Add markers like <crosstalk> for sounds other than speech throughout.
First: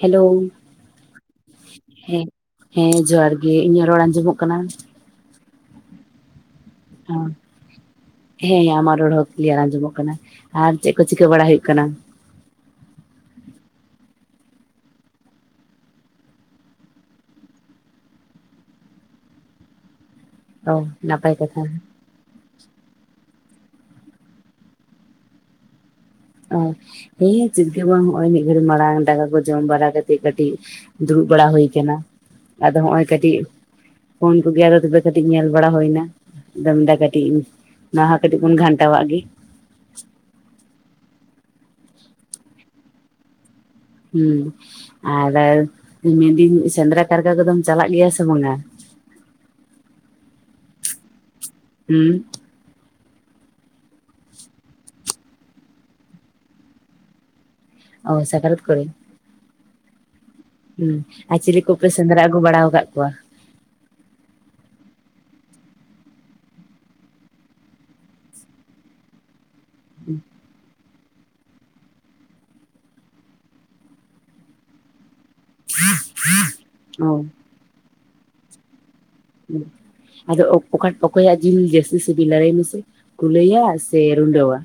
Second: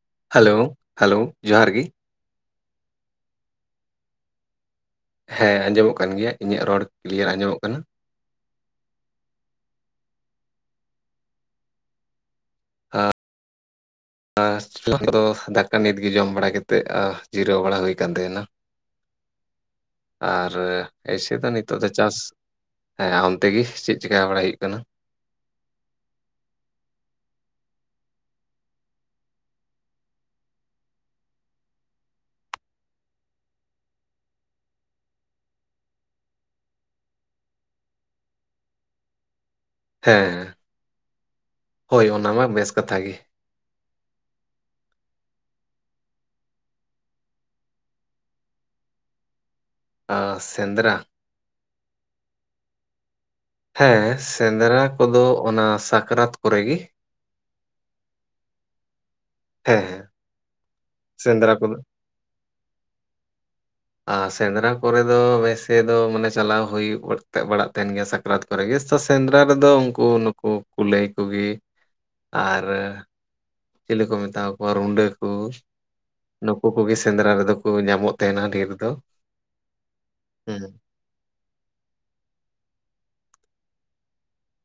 Hello hello ᱡᱚᱦᱟᱨ ᱜᱮ᱾ ᱦᱮᱸ ᱦᱮᱸ ᱡᱚᱦᱟᱨ ᱜᱮ ᱤᱧᱟᱹᱜ ᱨᱚᱲ ᱟᱸᱡᱚᱢᱚᱜ ᱠᱟᱱᱟ ᱦᱮᱸ ᱟᱸᱡᱚᱢᱚᱜ ᱠᱟᱱ ᱜᱮᱭᱟ ᱤᱧᱟᱹᱜ ᱨᱚᱲ ᱠᱞᱤᱭᱟᱨ ᱟᱸᱡᱚᱢᱚᱜ ᱠᱟᱱᱟ ᱦᱮᱸ ᱦᱮᱸ ᱟᱢᱟᱜ ᱨᱚᱲ ᱦᱚᱸ ᱠᱞᱤᱭᱟᱨ ᱟᱸᱡᱚᱢᱚᱜ ᱠᱟᱱᱟ ᱟᱨ ᱪᱮᱫ ᱠᱚ ᱪᱤᱠᱟᱹ ᱵᱟᱲᱟ ᱦᱩᱭᱩᱜ ᱠᱟᱱᱟ ᱟᱨ <unintelligible> ᱠᱚᱫᱚ ᱫᱟᱠᱟ ᱱᱤᱛᱜ ᱜᱮ ᱡᱚᱢ ᱵᱟᱲᱟᱛᱮᱫ ᱡᱤᱨᱟᱹᱣ ᱵᱟᱲᱟ ᱦᱩᱭ ᱟᱠᱟᱱ ᱛᱟᱦᱮᱱᱟ᱾ ᱟᱨ ᱚ ᱮᱭᱥᱮ ᱱᱟᱯᱟᱭ ᱫᱚ ᱠᱟᱛᱷᱟ ᱱᱤᱛᱚᱜ ᱫᱚ ᱪᱟᱥ ᱦᱮᱸ ᱦᱟᱱᱛᱮ ᱜᱮ ᱪᱮᱫ ᱪᱤᱠᱟ ᱵᱟᱲᱟᱭ ᱦᱩᱭᱩᱜ ᱠᱟᱱᱟ ᱚ ᱦᱮᱸ ᱪᱮᱫ ᱜᱮ ᱵᱟᱝ ᱦᱚᱸᱜᱼᱚᱭ ᱢᱤᱫ ᱜᱷᱟᱹᱲᱤᱡ ᱢᱟᱲᱟᱝ ᱫᱟᱠᱟ ᱠᱚ ᱡᱚᱢ ᱵᱟᱲᱟ ᱠᱟᱛᱮᱜ ᱠᱟᱹᱴᱤᱡ ᱫᱩᱲᱩᱵ ᱵᱟᱲᱟ ᱦᱩᱭ ᱠᱟᱱᱟ, ᱟᱫᱚ ᱦᱚᱸᱜ ᱚᱭ ᱠᱟᱹᱴᱤᱡ ᱯᱷᱳᱱ ᱠᱚᱜᱮ <unintelligible> ᱛᱚᱵᱮ ᱠᱟᱹᱴᱤᱡ ᱧᱮᱞ ᱵᱟᱲᱟ ᱦᱩᱭᱱᱟ ᱫᱚᱢ ᱫᱟ ᱠᱟᱴᱤᱡ, ᱚᱱᱟ ᱦᱚᱸ ᱠᱟᱴᱤᱡ ᱵᱚᱱ ᱜᱷᱟᱱᱴᱟᱣᱟᱜ ᱜᱮ ᱦᱮᱸ ᱦᱳᱭ ᱚᱱᱟ ᱢᱟ ᱵᱮᱥ ᱠᱟᱛᱷᱟ ᱜᱮ ᱦᱤᱸ ᱟᱨ ᱢᱮᱱᱫᱟᱹᱧ ᱥᱮᱸᱫᱽᱨᱟ ᱠᱟᱨᱠᱟ ᱠᱚᱫᱚᱢ ᱪᱟᱞᱟᱜ ᱜᱮᱭᱟ ᱥᱮ ᱵᱟᱝᱟ? ᱚ, ᱥᱮᱸᱫᱽᱨᱟ ᱦᱩᱸ ᱦᱮᱸ ᱥᱮᱸᱫᱽᱨᱟ ᱠᱚᱫᱚ ᱚᱱᱟ ᱥᱟᱠᱨᱟᱛ ᱠᱚᱨᱮ ᱜᱮ ᱚ ᱥᱟᱠᱟᱨᱛ ᱠᱚᱨᱮ ᱦᱮᱸᱻ ᱾ ᱦᱮᱸ ᱟᱨ ᱪᱤᱞᱤ ᱠᱚᱯᱮ ᱥᱮᱸᱫᱽᱨᱟ ᱟᱹᱜᱩ ᱵᱟᱲᱟ ᱟᱠᱟᱫ ᱠᱚᱣᱟ ᱟᱨ ᱥᱮᱸᱫᱽᱨᱟ ᱠᱚᱨᱮ ᱫᱚ ᱵᱮᱥᱮ ᱫᱚ ᱢᱟᱱᱮ ᱪᱟᱞᱟᱣ ᱦᱩᱭ ᱵᱟᱲᱟᱜ ᱛᱟᱦᱮᱱ ᱜᱮᱭᱟ ᱥᱟᱠᱨᱟᱛ ᱛᱯᱚᱨ ᱜᱮᱮᱚ ᱥᱮᱸᱫᱽᱨᱟ ᱨᱮᱫᱚ ᱩᱱᱠᱩ ᱱᱩᱠᱩ ᱠᱩᱞᱟᱹᱭ ᱠᱚᱜᱮ ᱟᱨ ᱪᱤᱞᱤ ᱠᱚ ᱢᱮᱛᱟ ᱠᱚᱣᱟ ᱨᱩᱰᱟᱹ ᱠᱚ ᱱᱩᱠᱩ ᱠᱚᱜᱮ ᱚ ᱥᱮᱸᱫᱽᱨᱟ ᱨᱮᱫᱚ ᱠᱚ ᱧᱟᱢᱚᱜ ᱛᱮᱱᱟ ᱰᱷᱤᱨ ᱫᱚ ᱟᱫᱚ ᱦᱮᱸ ᱚᱠ ᱚᱠᱟᱴ ᱚᱠᱚᱭᱟᱜ ᱡᱤᱞ ᱡᱟᱹᱥᱛᱤ ᱥᱤᱵᱤᱞᱟ ᱞᱟᱹᱭ ᱢᱮᱥᱮ ᱠᱩᱞᱟᱹᱭᱟ ᱥᱮ ᱨᱩᱰᱟᱹᱣᱟ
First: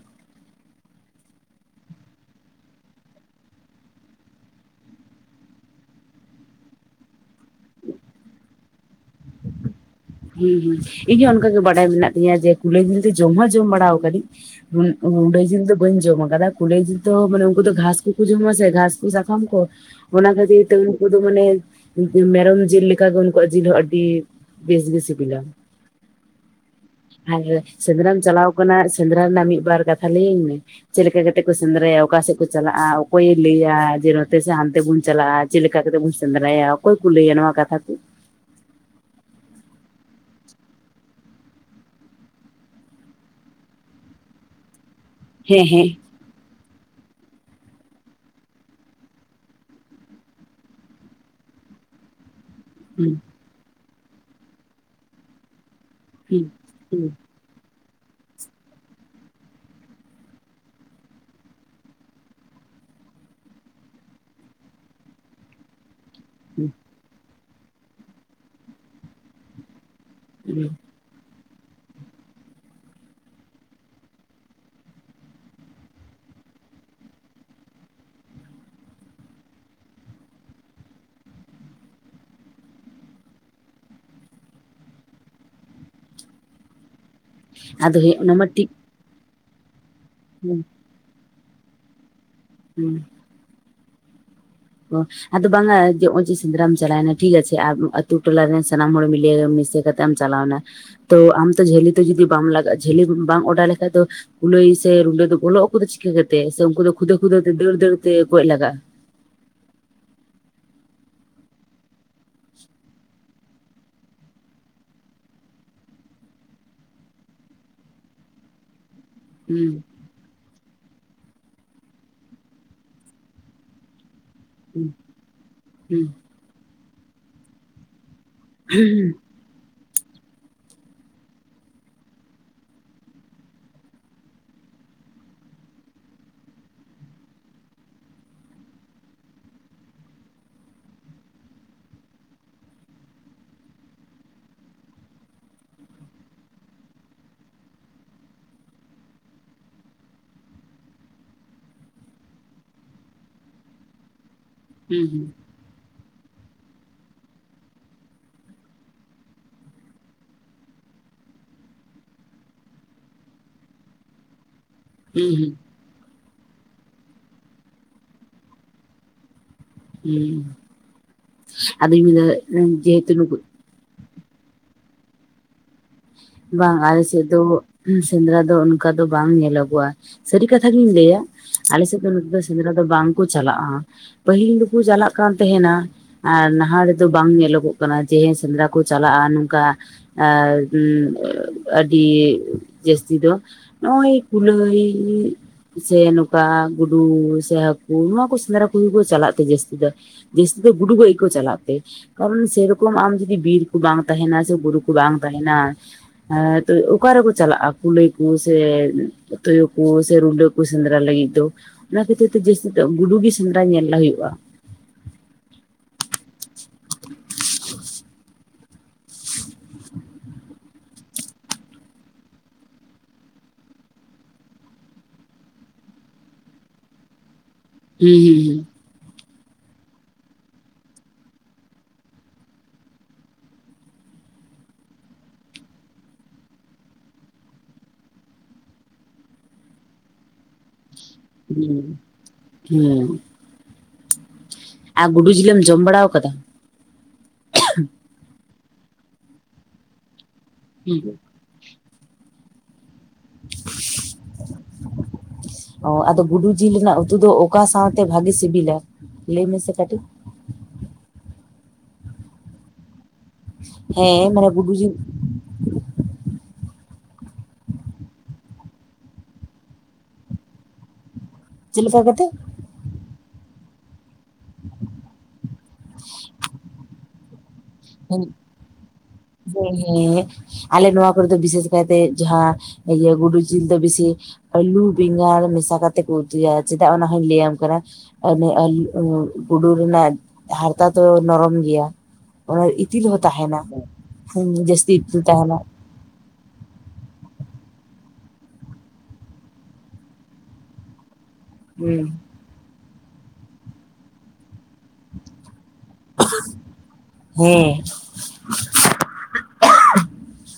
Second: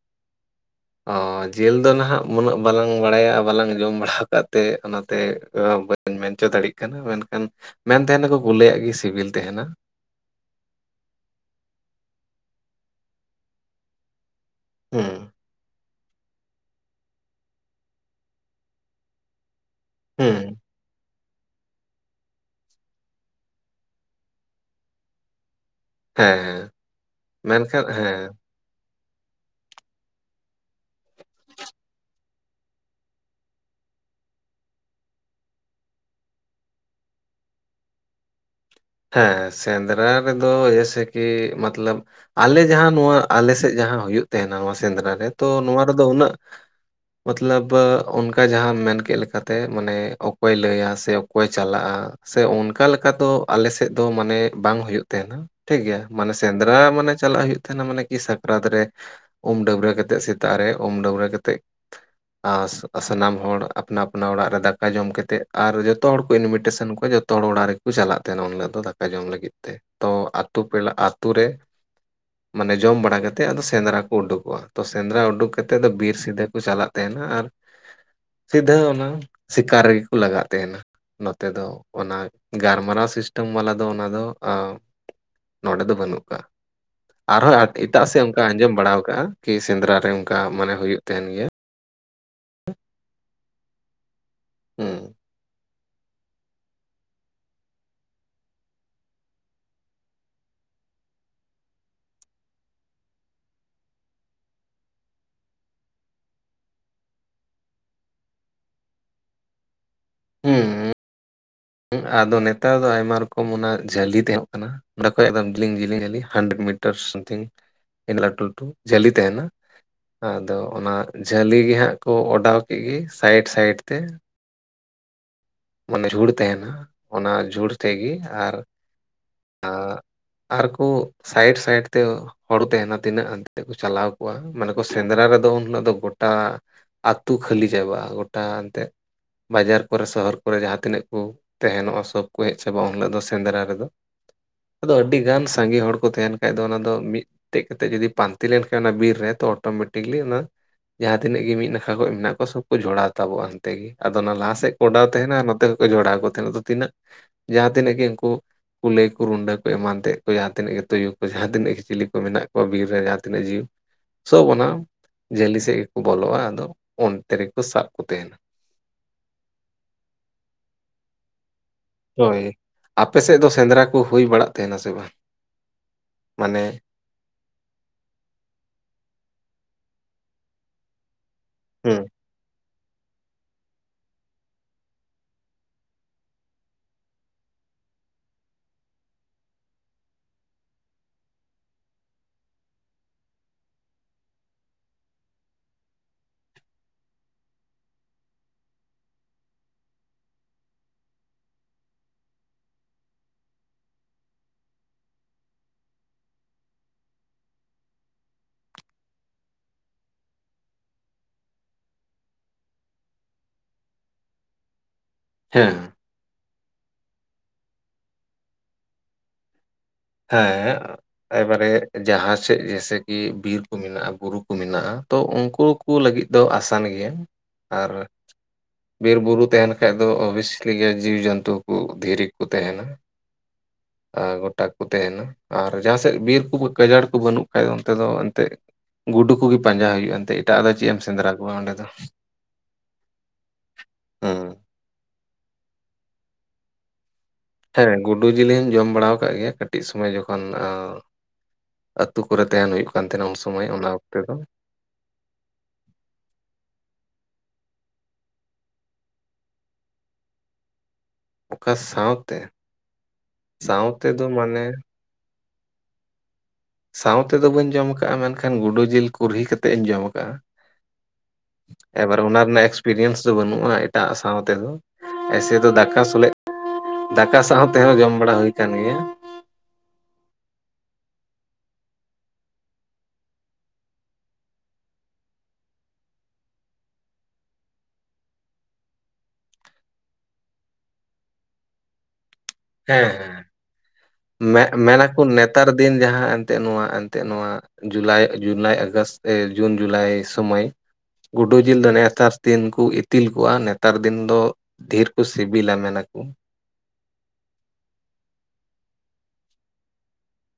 ᱚ ᱡᱤᱞ ᱫᱚ ᱱᱟᱦᱟᱜ ᱩᱱᱟᱹᱜ ᱵᱟᱞᱟᱝ ᱵᱟᱲᱟᱭᱟᱼᱟ ᱵᱟᱞᱟᱝ ᱡᱚᱢ ᱵᱟᱲᱟ ᱠᱟᱜ ᱛᱮ ᱚᱱᱟᱛᱮ -ᱟ ᱢᱮᱱᱪᱚ ᱫᱟᱲᱮᱭᱟᱜ ᱠᱟᱱᱟ ᱢᱮᱱᱠᱷᱟᱱ ᱢᱮᱱ ᱛᱟᱦᱮᱱᱟᱠᱚ ᱜᱩᱞᱟᱹᱭᱟᱜ ᱜᱮ ᱥᱤᱵᱤᱞ ᱛᱟᱦᱮᱱᱟ ᱦᱮᱸ ᱦᱮᱸ ᱤᱧ ᱦᱚᱸ ᱚᱱᱠᱟᱟᱜ ᱜᱮ ᱵᱟᱰᱟᱭ ᱢᱮᱱᱟᱜ ᱛᱤᱧᱟᱹ ᱡᱮ ᱠᱩᱞᱟᱹᱭ ᱡᱤᱞ ᱫᱚ ᱡᱚᱢ ᱦᱚᱸ ᱡᱚᱢ ᱵᱟᱲᱟ ᱟᱠᱟᱫᱤᱧ ᱦᱮᱸ ᱰᱮ ᱡ ᱫᱚ <unintelligible> ᱵᱟᱹᱧ ᱡᱚᱢ ᱟᱠᱟᱫᱟ ᱠᱩᱞᱟᱹᱭ ᱡᱤᱵᱽ ᱢᱟᱱᱮ ᱩᱱᱠᱩ ᱫᱚ ᱜᱷᱟᱥ ᱠᱚᱠᱚ ᱡᱚᱢᱟ ᱟᱥᱮ ᱜᱷᱟᱥ ᱠᱚ ᱥᱟᱠᱟᱢ ᱠᱚ ᱚᱱᱟ ᱦᱮᱸ ᱠᱷᱟᱹᱛᱤᱨ ᱛᱮ ᱩᱱᱠᱩ ᱫᱚ ᱢᱟᱱᱮ ᱢᱮᱨᱚᱢ ᱡᱤᱞ ᱞᱮᱠᱟᱜᱮ ᱩᱱᱠᱩᱣᱟᱜ ᱡᱤᱞ ᱦᱚᱸ ᱟᱹᱰᱤ ᱵᱮᱥ ᱜᱮ ᱥᱤᱵᱤᱞᱟ ᱦᱮᱸ ᱦᱮᱸ ᱟᱨ ᱢᱮᱱᱠᱷᱟᱱ ᱥᱮᱸᱫᱽᱨᱟᱢ ᱦᱮᱸ ᱪᱟᱞᱟᱣ ᱥᱮᱸᱫᱽᱨᱟ ᱨᱮᱱᱟᱜ ᱢᱤᱫᱵᱟᱨ ᱠᱟᱛᱷᱟ ᱞᱟᱹᱭᱟᱹᱧ ᱢᱮ ᱪᱮᱫ ᱞᱮᱠᱟ ᱠᱟᱛᱮᱮᱫ ᱠᱚ ᱥᱮᱸᱫᱽᱨᱟᱭᱟ ᱚᱠᱟ ᱥᱮᱫ ᱠᱚ ᱪᱟᱞᱟᱜᱼᱟ ᱚᱠᱚᱭᱮ ᱞᱟᱹᱭᱟ ᱡᱮ ᱱᱚᱛᱮ ᱥᱮ ᱦᱟᱱᱛᱮ ᱵᱚᱱ ᱪᱟᱞᱟᱜᱼᱟ ᱾ ᱪᱮᱫ ᱞᱮᱠᱟ ᱠᱟᱛᱮᱫ ᱵᱚᱱ ᱥᱮᱸᱫᱽᱨᱟᱭᱟ ᱚᱠᱚᱭ ᱠᱚ ᱞᱟᱹᱭᱟ ᱱᱚᱣᱟ ᱠᱟᱛᱷᱟ ᱠᱚ ᱦᱮᱸ ᱥᱮᱸᱫᱽᱨᱟ ᱨᱮᱫᱚ ᱡᱮᱭᱥᱮ ᱠᱤ ᱢᱟᱛᱞᱚᱵ ᱟᱞᱮ ᱡᱟᱦᱟᱸ ᱱᱚᱣᱟ ᱟᱞᱮ ᱥᱮᱫ ᱡᱟᱦᱟᱸ ᱦᱩᱭᱩᱜ ᱛᱟᱦᱮᱱᱟ ᱱᱚᱣᱟ ᱥᱮᱸᱫᱽᱨᱟ ᱨᱮ ᱛᱚ ᱦᱮᱸ ᱱᱚᱣᱟ ᱦᱮᱸ ᱨᱮᱫᱚ ᱩᱱᱟᱹᱜ ᱢᱚᱛᱞᱚᱵᱽ ᱚᱱᱠᱟ ᱡᱟᱦᱟᱸ ᱢᱮᱱ ᱠᱮᱫ ᱞᱮᱠᱟᱛᱮ ᱢᱟᱱᱮ ᱚᱠᱚᱭ ᱞᱟᱹᱭᱟ ᱥᱮ ᱚᱠᱚᱭ ᱪᱟᱞᱟᱜ-ᱟ᱾ ᱥᱮ ᱩᱱ ᱚᱱᱠᱟ ᱞᱮᱠᱟ ᱦᱩᱸ ᱫᱚ ᱟᱞᱮᱥᱮᱫ ᱫᱚ ᱢᱟᱱᱮ ᱵᱟᱝ ᱦᱩᱭᱩᱜ ᱛᱟᱦᱮᱱᱟ ᱴᱷᱤᱠᱜᱮᱭᱟ ᱢᱟᱱᱮ ᱦᱩᱸ ᱥᱮᱸᱫᱽᱨᱟ ᱢᱟᱱᱮ ᱦᱩᱸ ᱪᱟᱞᱟᱜ ᱦᱩᱭᱩᱜ, ᱛᱟᱦᱮᱱᱟ ᱢᱟᱱᱮ ᱠᱤ ᱥᱟᱠᱨᱟᱛ ᱨᱮ ᱩᱢ ᱰᱟᱹᱵᱽᱨᱟᱹ ᱠᱟᱛᱮᱜ ᱥᱮᱛᱟᱜ ᱨᱮ ᱩᱢ ᱰᱟᱹᱵᱨᱟᱹ ᱠᱟᱛᱮᱫ ᱟᱨ ᱟᱥᱟᱱᱟᱢ ᱦᱚᱲ ᱟᱯᱱᱟ ᱟᱯᱱᱟ ᱚᱲᱟᱜ ᱨᱮ ᱫᱟᱠᱟ ᱡᱚᱢ ᱠᱟᱛᱮᱫ ᱟᱨ ᱡᱚᱛᱚ ᱦᱚᱲ ᱠᱚ ᱦᱩᱸ ᱤᱱᱵᱷᱤᱴᱮᱥᱚᱱ ᱠᱚᱣᱟ ᱡᱚᱛᱚ ᱦᱚᱲ ᱚᱲᱟᱜ ᱨᱮᱠᱚ ᱪᱟᱞᱟᱜ ᱛᱟᱦᱮᱱᱟ ᱩᱱ ᱦᱤᱞᱳᱜ ᱫᱚ ᱫᱟᱠᱟ ᱡᱚᱢ ᱞᱟᱹᱜᱤᱫ ᱛᱮ ᱛᱚ ᱟᱛᱩ ᱦᱩᱸ ᱯᱮᱲᱟ ᱟᱛᱩ ᱨᱮ ᱢᱟᱱᱮ ᱡᱚᱢ ᱵᱟᱲᱟᱠᱟᱛᱮᱫ ᱟᱫᱚ ᱥᱮᱸᱫᱽᱨᱟ ᱠᱚ ᱩᱰᱩᱠᱚᱜ-ᱟ ᱛᱚ ᱥᱮᱸᱫᱽᱨᱟ ᱩᱰᱩᱠ ᱠᱟ ᱠᱟᱛᱮᱫ ᱫᱚ ᱵᱤᱨ ᱥᱮᱫᱷᱟᱹ ᱠᱚ ᱪᱟᱞᱟᱜ ᱛᱟᱦᱮᱱᱟ ᱟᱨ ᱦ <unintelligible> ᱥᱤᱫᱷᱟᱹ ᱚᱱᱟ ᱥᱤᱠᱟᱨ ᱨᱮᱜᱮ ᱠᱚ ᱞᱟᱜᱟᱜ ᱛᱟᱦᱮᱱᱟ ᱱᱚᱛᱮ ᱫᱚ ᱚᱱᱟ ᱜᱟᱞᱢᱟᱨᱟᱣ ᱥᱤᱥᱴᱮᱢ ᱵᱟᱞᱟ ᱫᱚ ᱚᱱᱟ ᱫᱚ ᱱᱚᱸᱰᱮ ᱫᱚ ᱵᱟᱹᱱᱩᱜ ᱟᱠᱟᱫᱟ ᱟᱨᱚ ᱟᱫᱚ ᱮᱴᱟᱜ ᱦᱮᱸ ᱥᱮᱫ ᱚᱱᱟ ᱚᱱᱠᱟ ᱢᱟ ᱴᱷᱤᱠ ᱟᱸᱡᱚᱢ ᱵᱟᱲᱟ ᱠᱟᱜ-ᱟ ᱠᱤ ᱥᱮᱸᱫᱽᱨᱟ ᱨᱮ ᱚᱱᱠᱟ ᱦᱩᱸ ᱢᱟᱱᱮ ᱦᱩᱭᱩᱜ ᱛᱟᱦᱮᱱ ᱜᱮᱭᱟ ᱦᱩᱸ ᱦᱩᱸ ᱚ ᱟᱫᱚ ᱵᱟᱝᱟ ᱱᱚᱜ-ᱚᱭ ᱡᱮ ᱥᱮᱸᱫᱽᱨᱟᱢ ᱪᱟᱞᱟᱣᱮᱱᱟ ᱴᱷᱤᱠ ᱜᱮᱭᱟ ᱥᱮ ᱟᱨ ᱟᱹᱛᱩ ᱴᱚᱞᱟᱨᱮᱱ ᱥᱟᱱᱟᱢ ᱦᱚᱲ ᱢᱤᱞᱮ ᱢᱤᱥᱮ ᱠᱟᱛᱮ ᱮᱢ ᱪᱟᱞᱟᱣᱱᱟ ᱛᱚ ᱟᱢ ᱛᱚ ᱡᱷᱟᱹᱞᱤ ᱛᱮ ᱡᱩᱫᱤ ᱵᱟᱢ ᱞᱟᱜᱟᱜᱼᱟ ᱡᱷᱟᱹᱞᱤ ᱵᱟᱢ ᱚᱰᱟᱣ ᱞᱮᱠᱷᱟᱡ ᱫᱚ, ᱠᱩᱞᱟᱹᱭ ᱥᱮ ᱨᱩᱸᱰᱟᱹ ᱫᱚ ᱵᱚᱞᱚᱜ ᱟᱠᱚ ᱫᱚ ᱪᱤᱠᱟᱹ ᱠᱟᱛᱮ ᱥᱮ ᱩᱱᱠᱩ ᱫᱚ ᱠᱷᱩᱫᱟᱹᱣ ᱠᱷᱩᱫᱟᱹᱣ ᱛᱮ ᱫᱟᱹᱲ ᱫᱟᱹᱲ ᱛᱮ ᱜᱚᱡ ᱞᱟᱜᱟᱜ-ᱟ᱾ <inaudible> ᱦᱮᱸ ᱟᱫᱚ ᱱᱮᱛᱟᱨ ᱫᱚ ᱟᱭᱢᱟ ᱨᱚᱠᱚᱢ ᱚᱱᱟ ᱡᱷᱟᱹᱞᱤ ᱛᱟᱦᱮᱸᱜ ᱠᱟᱱᱟ ᱚᱸᱰᱮ ᱠᱷᱚᱡ ᱮᱠᱚᱢ ᱡᱤᱞᱤᱝ ᱡᱤᱞᱤᱝ ᱡᱷᱟᱹᱞᱤ ᱦᱟᱱᱰᱮᱨᱮᱰ ᱢᱤᱴᱟᱨ ᱥᱟᱢᱛᱷᱤᱝ ᱞᱟᱹᱴᱩ ᱞᱟᱹᱴᱩ ᱡᱷᱟᱹᱞᱤ ᱛᱟᱦᱮᱱᱟ ᱦᱩᱸ ᱟᱫᱚ ᱚᱱᱟ ᱡᱷᱟᱹᱞᱤ ᱜᱮ ᱦᱟᱸᱜ ᱠᱚ ᱚᱰᱟᱣ ᱠᱮᱫ ᱜᱮ ᱥᱟᱭᱤᱰ ᱥᱟᱭᱤᱰ ᱛᱮ ᱦᱩᱸ ᱦᱩᱸ ᱢᱟᱱᱮ ᱡᱷᱩᱲ ᱛᱟᱦᱮᱱᱟ ᱚᱱᱟ ᱡᱷᱩᱲ ᱛᱮᱜᱮ ᱟᱨ ᱟ ᱟᱨᱠᱩ ᱥᱟᱭᱤᱰ ᱥᱟᱭᱤᱰ ᱛᱮ ᱦᱚᱲ ᱛᱟᱦᱮᱱᱟ ᱛᱤᱱᱟᱹᱜ ᱦᱟᱱᱛᱮ ᱛᱮᱠᱚ ᱪᱟᱞᱟᱣ ᱠᱚᱜ-ᱟ ᱢᱟᱱᱮ ᱠᱚ ᱥᱮᱸᱫᱽᱨᱟ ᱨᱮᱫᱚ ᱩᱱ ᱦᱤᱞᱳᱜ ᱫᱚ ᱜᱚᱴᱟ ᱟᱛᱩ ᱠᱷᱟᱹᱞᱤ ᱪᱟᱵᱟᱜ-ᱟ ᱜᱚᱴᱟ ᱮᱱᱛᱮᱫ ᱵᱟᱡᱟᱨ ᱠᱚᱨᱮ ᱥᱚᱦᱚᱨ ᱠᱚᱨᱮ ᱠᱚᱨᱮ ᱡᱟᱦᱟᱸ ᱛᱤᱱᱟᱹᱜ ᱠᱚ ᱛᱟᱦᱮᱱᱚᱜ-ᱟ ᱥᱚᱵ ᱠᱚ ᱦᱮᱡ ᱪᱟᱵᱟ-ᱟ ᱩᱱᱟᱜ ᱫᱚ ᱥᱮᱸᱫᱽᱨᱟ ᱨᱮᱫᱚ ᱟᱫᱚ ᱟᱹᱰᱤ ᱜᱟᱱ ᱥᱟᱸᱜᱮ ᱦᱚᱲ ᱠᱚ ᱛᱟᱦᱮᱱ ᱠᱷᱡ ᱫᱚ ᱚᱱᱟ ᱫᱚ ᱢᱤᱫ ᱢᱤᱫᱴᱮᱡ ᱠᱟᱛᱮ ᱡᱩᱫᱤ ᱯᱟᱱᱛᱤ ᱞᱮᱱᱠᱷᱟᱱ ᱚᱱᱟ ᱵᱤᱨ ᱨᱮ ᱛᱚ ᱚᱴᱳᱢᱮᱴᱤᱠᱞᱤ ᱚᱱᱟ ᱡᱟᱦᱟᱸ ᱛᱤᱱᱟᱹᱜ ᱜᱮ ᱢᱤᱫ ᱱᱟᱠᱷᱟ ᱠᱚ ᱢᱮᱱᱟᱜ ᱠᱚ ᱥᱚᱵ ᱠᱚ ᱡᱷᱚᱲᱟᱣ ᱛᱟᱵᱚ-ᱟ ᱦᱟᱱᱛᱮ ᱜᱮ ᱟᱫᱚ ᱚᱱᱟ ᱞᱟᱦᱟ ᱥᱮᱫ ᱠᱚ ᱦᱩᱸ ᱚᱰᱟᱣ ᱦᱩᱸ ᱛᱟᱦᱮᱱᱟ ᱱᱚᱛᱮ ᱠᱷᱚᱡ ᱡᱷᱚᱲᱟᱣ ᱠᱚ ᱛᱟᱦᱮᱸᱱᱟ ᱟᱫᱚ ᱛᱤᱱᱟᱹᱜ ᱡᱟᱦᱟᱸ ᱛᱤᱱᱟᱹᱜ ᱜᱮ ᱩᱱᱠᱩ ᱠᱩᱞᱟᱹᱭ ᱠᱚ ᱨᱩᱸᱰᱟᱹ ᱠᱚ ᱮᱢᱟᱱ ᱛᱮᱫ ᱠᱚ ᱡᱟᱦᱟᱸ ᱛᱤᱱᱟᱹᱜ ᱜᱮ ᱛᱩᱭᱩ ᱠᱚ ᱡᱟᱦᱟᱸ ᱛᱤᱱᱟᱹᱜ ᱜᱮ ᱪᱤᱞᱤ ᱠᱚ ᱢᱮᱱᱟᱜ ᱠᱚᱣᱟ ᱵᱤᱨ ᱨᱮ ᱡᱟᱦᱟᱸ ᱛᱤᱱᱟᱹᱜ ᱡᱤᱣᱤ ᱥᱚᱵ ᱚᱱᱟ ᱦᱩᱸ ᱡᱷᱟᱹᱞᱤ ᱦᱩᱸ ᱥᱮᱫ ᱜᱮᱠᱚ ᱵᱚᱞᱚᱜ-ᱟ, ᱟᱫᱚ ᱚᱱᱛᱮ ᱨᱮᱠᱚ ᱥᱟᱵ ᱠᱚ ᱛᱟᱦᱮᱱᱟ᱾ ᱦᱩᱸ ᱟᱫᱚᱧ ᱢᱮᱱᱫᱟ ᱡᱮᱦᱮᱛᱩ ᱱᱩᱠᱩ ᱠᱩ ᱦᱩᱭ ᱵᱟᱲᱟᱜ ᱛᱟᱦᱮᱱᱟ ᱥᱮ ᱵᱟᱝ? ᱢᱟᱱᱮ ᱵᱟᱝ ᱟᱞᱮ ᱥᱮᱫ ᱫᱚ ᱥᱮᱸᱫᱽᱨᱟ ᱫᱚ ᱚᱱᱠᱟ ᱫᱚ ᱵᱟᱝ ᱧᱮᱞᱚᱜᱚᱜᱼᱟ, ᱥᱟᱹᱨᱤ ᱠᱟᱛᱷᱟ ᱜᱤᱧ ᱞᱟᱹᱭᱟ, ᱟᱞᱮ ᱥᱮᱫ ᱦᱩᱸ ᱫᱚ ᱱᱟᱛᱮ ᱫᱚ ᱥᱮᱸᱫᱽᱨᱟ ᱫᱚ ᱵᱟᱝᱠᱚ ᱪᱟᱞᱟᱜ-ᱟ, ᱯᱟᱹᱦᱤᱞ ᱫᱚᱠᱚ ᱪᱟᱞᱟᱜ ᱠᱟᱱ ᱛᱟᱦᱮᱱᱟ᱾ ᱟᱨ ᱱᱟᱦᱟᱜ ᱨᱮᱫᱚ ᱵᱟᱝ ᱧᱮᱞᱚᱜᱚᱜ ᱠᱟᱱᱟ ᱡᱮ ᱦᱮᱸ ᱥᱮᱸᱫᱽᱨᱟ ᱠᱚ ᱪᱟᱞᱟᱜ-ᱟ, ᱱᱚᱝᱠᱟ ᱟᱨ ᱟᱹᱰᱤ ᱡᱟᱹᱥᱛᱤ ᱫᱚ ᱱᱚᱜ-ᱚᱭ ᱠᱩᱞᱟᱹᱭ ᱤᱧ ᱥᱮ ᱱᱚᱝᱠᱟ ᱜᱩᱰᱩ ᱥᱮ ᱦᱟᱹᱠᱩ ᱱᱚᱣᱟᱠᱩ ᱥᱮᱸᱫᱽᱨᱟ ᱠᱚᱜᱮ ᱠᱚ ᱪᱟᱞᱟᱜ ᱛᱮ ᱡᱟᱹᱥᱛᱤ ᱫᱚ᱾ ᱡᱮᱥᱛᱤ ᱫᱚ ᱜᱩᱰᱩᱜᱟᱡ ᱠᱚ ᱪᱟᱞᱟᱠᱛᱮ᱾ ᱠᱟᱨᱚᱱ ᱥᱮᱨᱚᱠᱚᱢ ᱟᱢ ᱡᱩᱫᱤ ᱵᱤᱨ ᱠᱚ ᱵᱟᱝ ᱛᱟᱦᱮᱱᱟ, ᱥᱮ ᱵᱩᱨᱩ ᱠᱚ ᱵᱟᱝ ᱛᱟᱦᱮᱱᱟ, ᱮᱸᱜ ᱚᱠᱟ ᱨᱮᱠᱚ ᱪᱟᱞᱟᱜ-ᱟ ᱠᱩᱞᱟᱹᱭ ᱠᱚ ᱥᱮ ᱛᱩᱭᱩ ᱠᱚ ᱥᱮ ᱨᱩᱸᱰᱟᱹ ᱠᱩ ᱥᱮᱸᱫᱽᱨᱟ ᱞᱟᱹᱜᱤᱫ ᱫᱚ ᱚᱱᱟ ᱠᱷᱟᱹᱛᱤᱨ ᱛᱮ ᱡᱟᱹᱥᱛᱤ ᱫᱚ ᱜᱩᱰᱩ ᱜᱮ ᱥᱮᱸᱫᱽᱨᱟ ᱧᱮᱞ ᱦᱩᱭᱩᱜ-ᱟ᱾ ᱦᱮᱸ ᱦᱮᱸ ᱮᱵᱟᱨᱮ ᱡᱟᱦᱟᱸ ᱥᱮᱫ ᱡᱮᱭᱮᱥᱮ ᱠᱤ ᱵᱤᱨ ᱠᱚ ᱢᱮᱱᱟᱜᱼᱟ ᱵᱩᱨᱩ ᱠᱚ ᱢᱮᱱᱟᱜᱼᱟ ᱾ ᱛᱚ ᱩᱱᱠᱩ ᱠᱚ ᱞᱟᱹᱜᱤᱫ ᱫᱚ ᱟᱥᱟᱱ ᱜᱮᱭᱟ ᱟᱨ ᱦᱩᱸ ᱵᱤᱨ ᱵᱩᱨᱩ ᱛᱟᱦᱮᱱ ᱠᱷᱟᱱ ᱫᱚ ᱳᱵᱤᱭᱮᱥᱞᱤ ᱜᱮ ᱡᱤᱣᱡᱚᱱᱛᱩᱠᱩ ᱫᱷᱤᱨᱤ ᱠᱚ ᱛᱟᱦᱮᱱᱟ ᱾ ᱟᱨ ᱜᱚᱴᱟ ᱠᱚ ᱛᱟᱦᱮᱱᱟ ᱟᱨ ᱡᱟᱦᱟᱸ ᱥᱮᱫ ᱵᱤᱨ ᱠᱚ ᱜᱟᱡᱟᱲ ᱠᱚ ᱵᱟᱹᱱᱩᱜ ᱠᱷᱟᱡ ᱚᱱᱛᱮ ᱫᱚ ᱮᱱᱛᱮᱫ ᱜᱩᱰᱩ ᱠᱚᱜᱮ ᱯᱟᱸᱡᱟ ᱦᱩᱭᱩᱜᱼᱟᱱᱛᱮ ᱮᱴᱟᱜ ᱫᱚᱫᱚ ᱪᱮᱫ ᱮᱢ ᱥᱮᱸᱫᱽᱨᱟ ᱠᱚᱣᱟ ᱚᱸᱰᱮ ᱫᱚ ᱦᱩᱸ ᱦᱮᱸ ᱾ ᱦᱩᱸ ᱟᱨ ᱜᱩᱰᱩ ᱡᱤᱞᱮᱢ ᱡᱚᱢ ᱵᱟᱲᱟ ᱠᱟᱫᱟ? ᱦᱮᱸ ᱜᱩᱰᱩ ᱡᱤᱞᱤᱧ ᱡᱚᱢ ᱵᱟᱲᱟ ᱠᱟᱜ ᱜᱮᱭᱟ ᱠᱟᱹᱴᱤᱡ ᱥᱚᱢᱚᱭ ᱡᱚᱠᱷᱚᱱ ᱟᱹᱛᱩ ᱠᱚᱨᱮ ᱛᱟᱦᱮᱱ ᱦᱩᱭᱩᱜ ᱠᱟᱱ ᱛᱟᱦᱮᱱᱟ ᱩᱱ ᱥᱚᱢᱚᱭ ᱚᱱᱟ ᱚᱠᱛᱮ ᱫᱚ ᱾ <inaudible> ᱚ ᱟᱫᱚ ᱜᱩᱰᱩ ᱡᱤᱞ ᱨᱮᱱᱟᱜ ᱩᱛᱩ ᱫᱚ ᱚᱠᱟ ᱥᱟᱶᱛᱮ ᱵᱷᱟᱜᱤ ᱥᱤᱵᱤᱞᱟ ᱞᱟᱹᱭ ᱢᱮᱥᱮ ᱠᱟᱹᱴᱤᱡ? ᱚᱠᱟ ᱥᱟᱶᱛᱮ? ᱥᱟᱶᱛᱮ ᱫᱚ ᱦᱮᱸ ᱢᱟᱱᱮ ᱜᱩᱰᱩ ᱡᱤᱞ ᱥᱟᱶ ᱛᱮᱫᱚ ᱵᱟᱹᱧ ᱡᱚᱢ ᱠᱟᱜᱼᱟ, ᱢᱮᱱᱠᱷᱟᱱ ᱜᱩᱰᱳ ᱡᱤᱞ ᱠᱩᱨᱦᱤ ᱠᱟᱛᱮᱜ ᱤᱧ ᱡᱚᱢ ᱟᱠᱟᱟᱜᱼᱟ ᱾ ᱪᱮᱫ ᱞᱮᱠᱟ ᱮᱵᱟᱨ ᱠᱟᱛᱮ ᱚᱱᱟ ᱨᱮᱱᱟᱜ ᱮᱠᱥᱯᱨᱤᱭᱮᱱᱥ ᱫᱚ ᱵᱟᱹᱱᱩᱜᱼᱟ ᱮᱴᱟᱜ ᱥᱟᱶ ᱛᱮᱫᱚ᱾ ᱮᱥᱮ ᱛᱚ ᱫᱟᱠᱟ ᱥᱞᱮᱜ, ᱫᱟᱠᱟ ᱥᱟᱶ ᱛᱮᱦᱚᱸ ᱡᱚᱢ ᱵᱟᱲᱟ ᱦᱩᱭ ᱠᱟᱱᱟᱱ ᱜᱮᱭᱟ ᱾ ᱦᱮᱸ ᱦᱮᱸ ᱾ ᱟᱞᱮ ᱱᱚᱣᱟ ᱠᱚᱨᱮ ᱫᱚ ᱵᱤᱥᱮᱥ ᱠᱟᱭᱛᱮ ᱡᱟᱦᱟᱸ ᱤᱭᱟᱹ ᱜᱩᱰᱩ ᱡᱤᱞ ᱫᱚ ᱵᱮᱥᱤ ᱟᱹᱞᱩ ᱵᱮᱸᱜᱟᱲ ᱢᱮᱥᱟ ᱠᱟᱛᱮᱫ ᱠᱚ ᱩᱛᱩᱭᱟ ᱪᱮᱫᱟᱜ ᱚᱱᱟ ᱦᱚᱧ ᱞᱟᱹᱭᱟᱢ ᱠᱟᱱᱟ ᱾ ᱚᱱᱮ ᱟᱞᱩ ᱜᱩᱰᱩ ᱨᱮᱱᱟᱜ ᱦᱟᱨᱛᱟ ᱫᱚ ᱱᱚᱨᱚᱢ ᱜᱮᱭᱟ ᱾ ᱚᱱᱟ ᱤᱛᱤᱞ ᱦᱚᱸ ᱛᱟᱦᱮᱱᱟ ᱾ ᱢᱮ ᱢᱮᱱᱟᱠᱚ ᱱᱮᱛᱟᱨ ᱫᱤᱱ ᱡᱟᱦᱟᱸ ᱮᱱᱛᱜ ᱱᱚᱣᱟ ᱮᱱᱛᱜ ᱱᱚᱣᱟ ᱡᱩᱞᱟᱭ ᱡᱩᱞᱟᱭ ᱟᱜᱚᱥᱴ ᱡᱩᱱ ᱡᱩᱞᱟᱭ ᱥᱚᱢᱚᱭ ᱜᱩᱰᱩ ᱡᱤᱞ ᱫᱚ ᱦᱮᱸ ᱱᱮᱛᱟᱨ ᱫᱤᱱ ᱠᱚ ᱤᱛᱤᱞ ᱠᱚᱜᱼᱟ ᱱᱮᱛᱟᱨ ᱫᱤᱱ ᱫᱚ ᱰᱷᱮᱨ ᱠᱚ ᱥᱤᱵᱤᱞᱟ ᱢᱮ ᱦᱚᱸ ᱾ ᱦᱮᱸ ᱾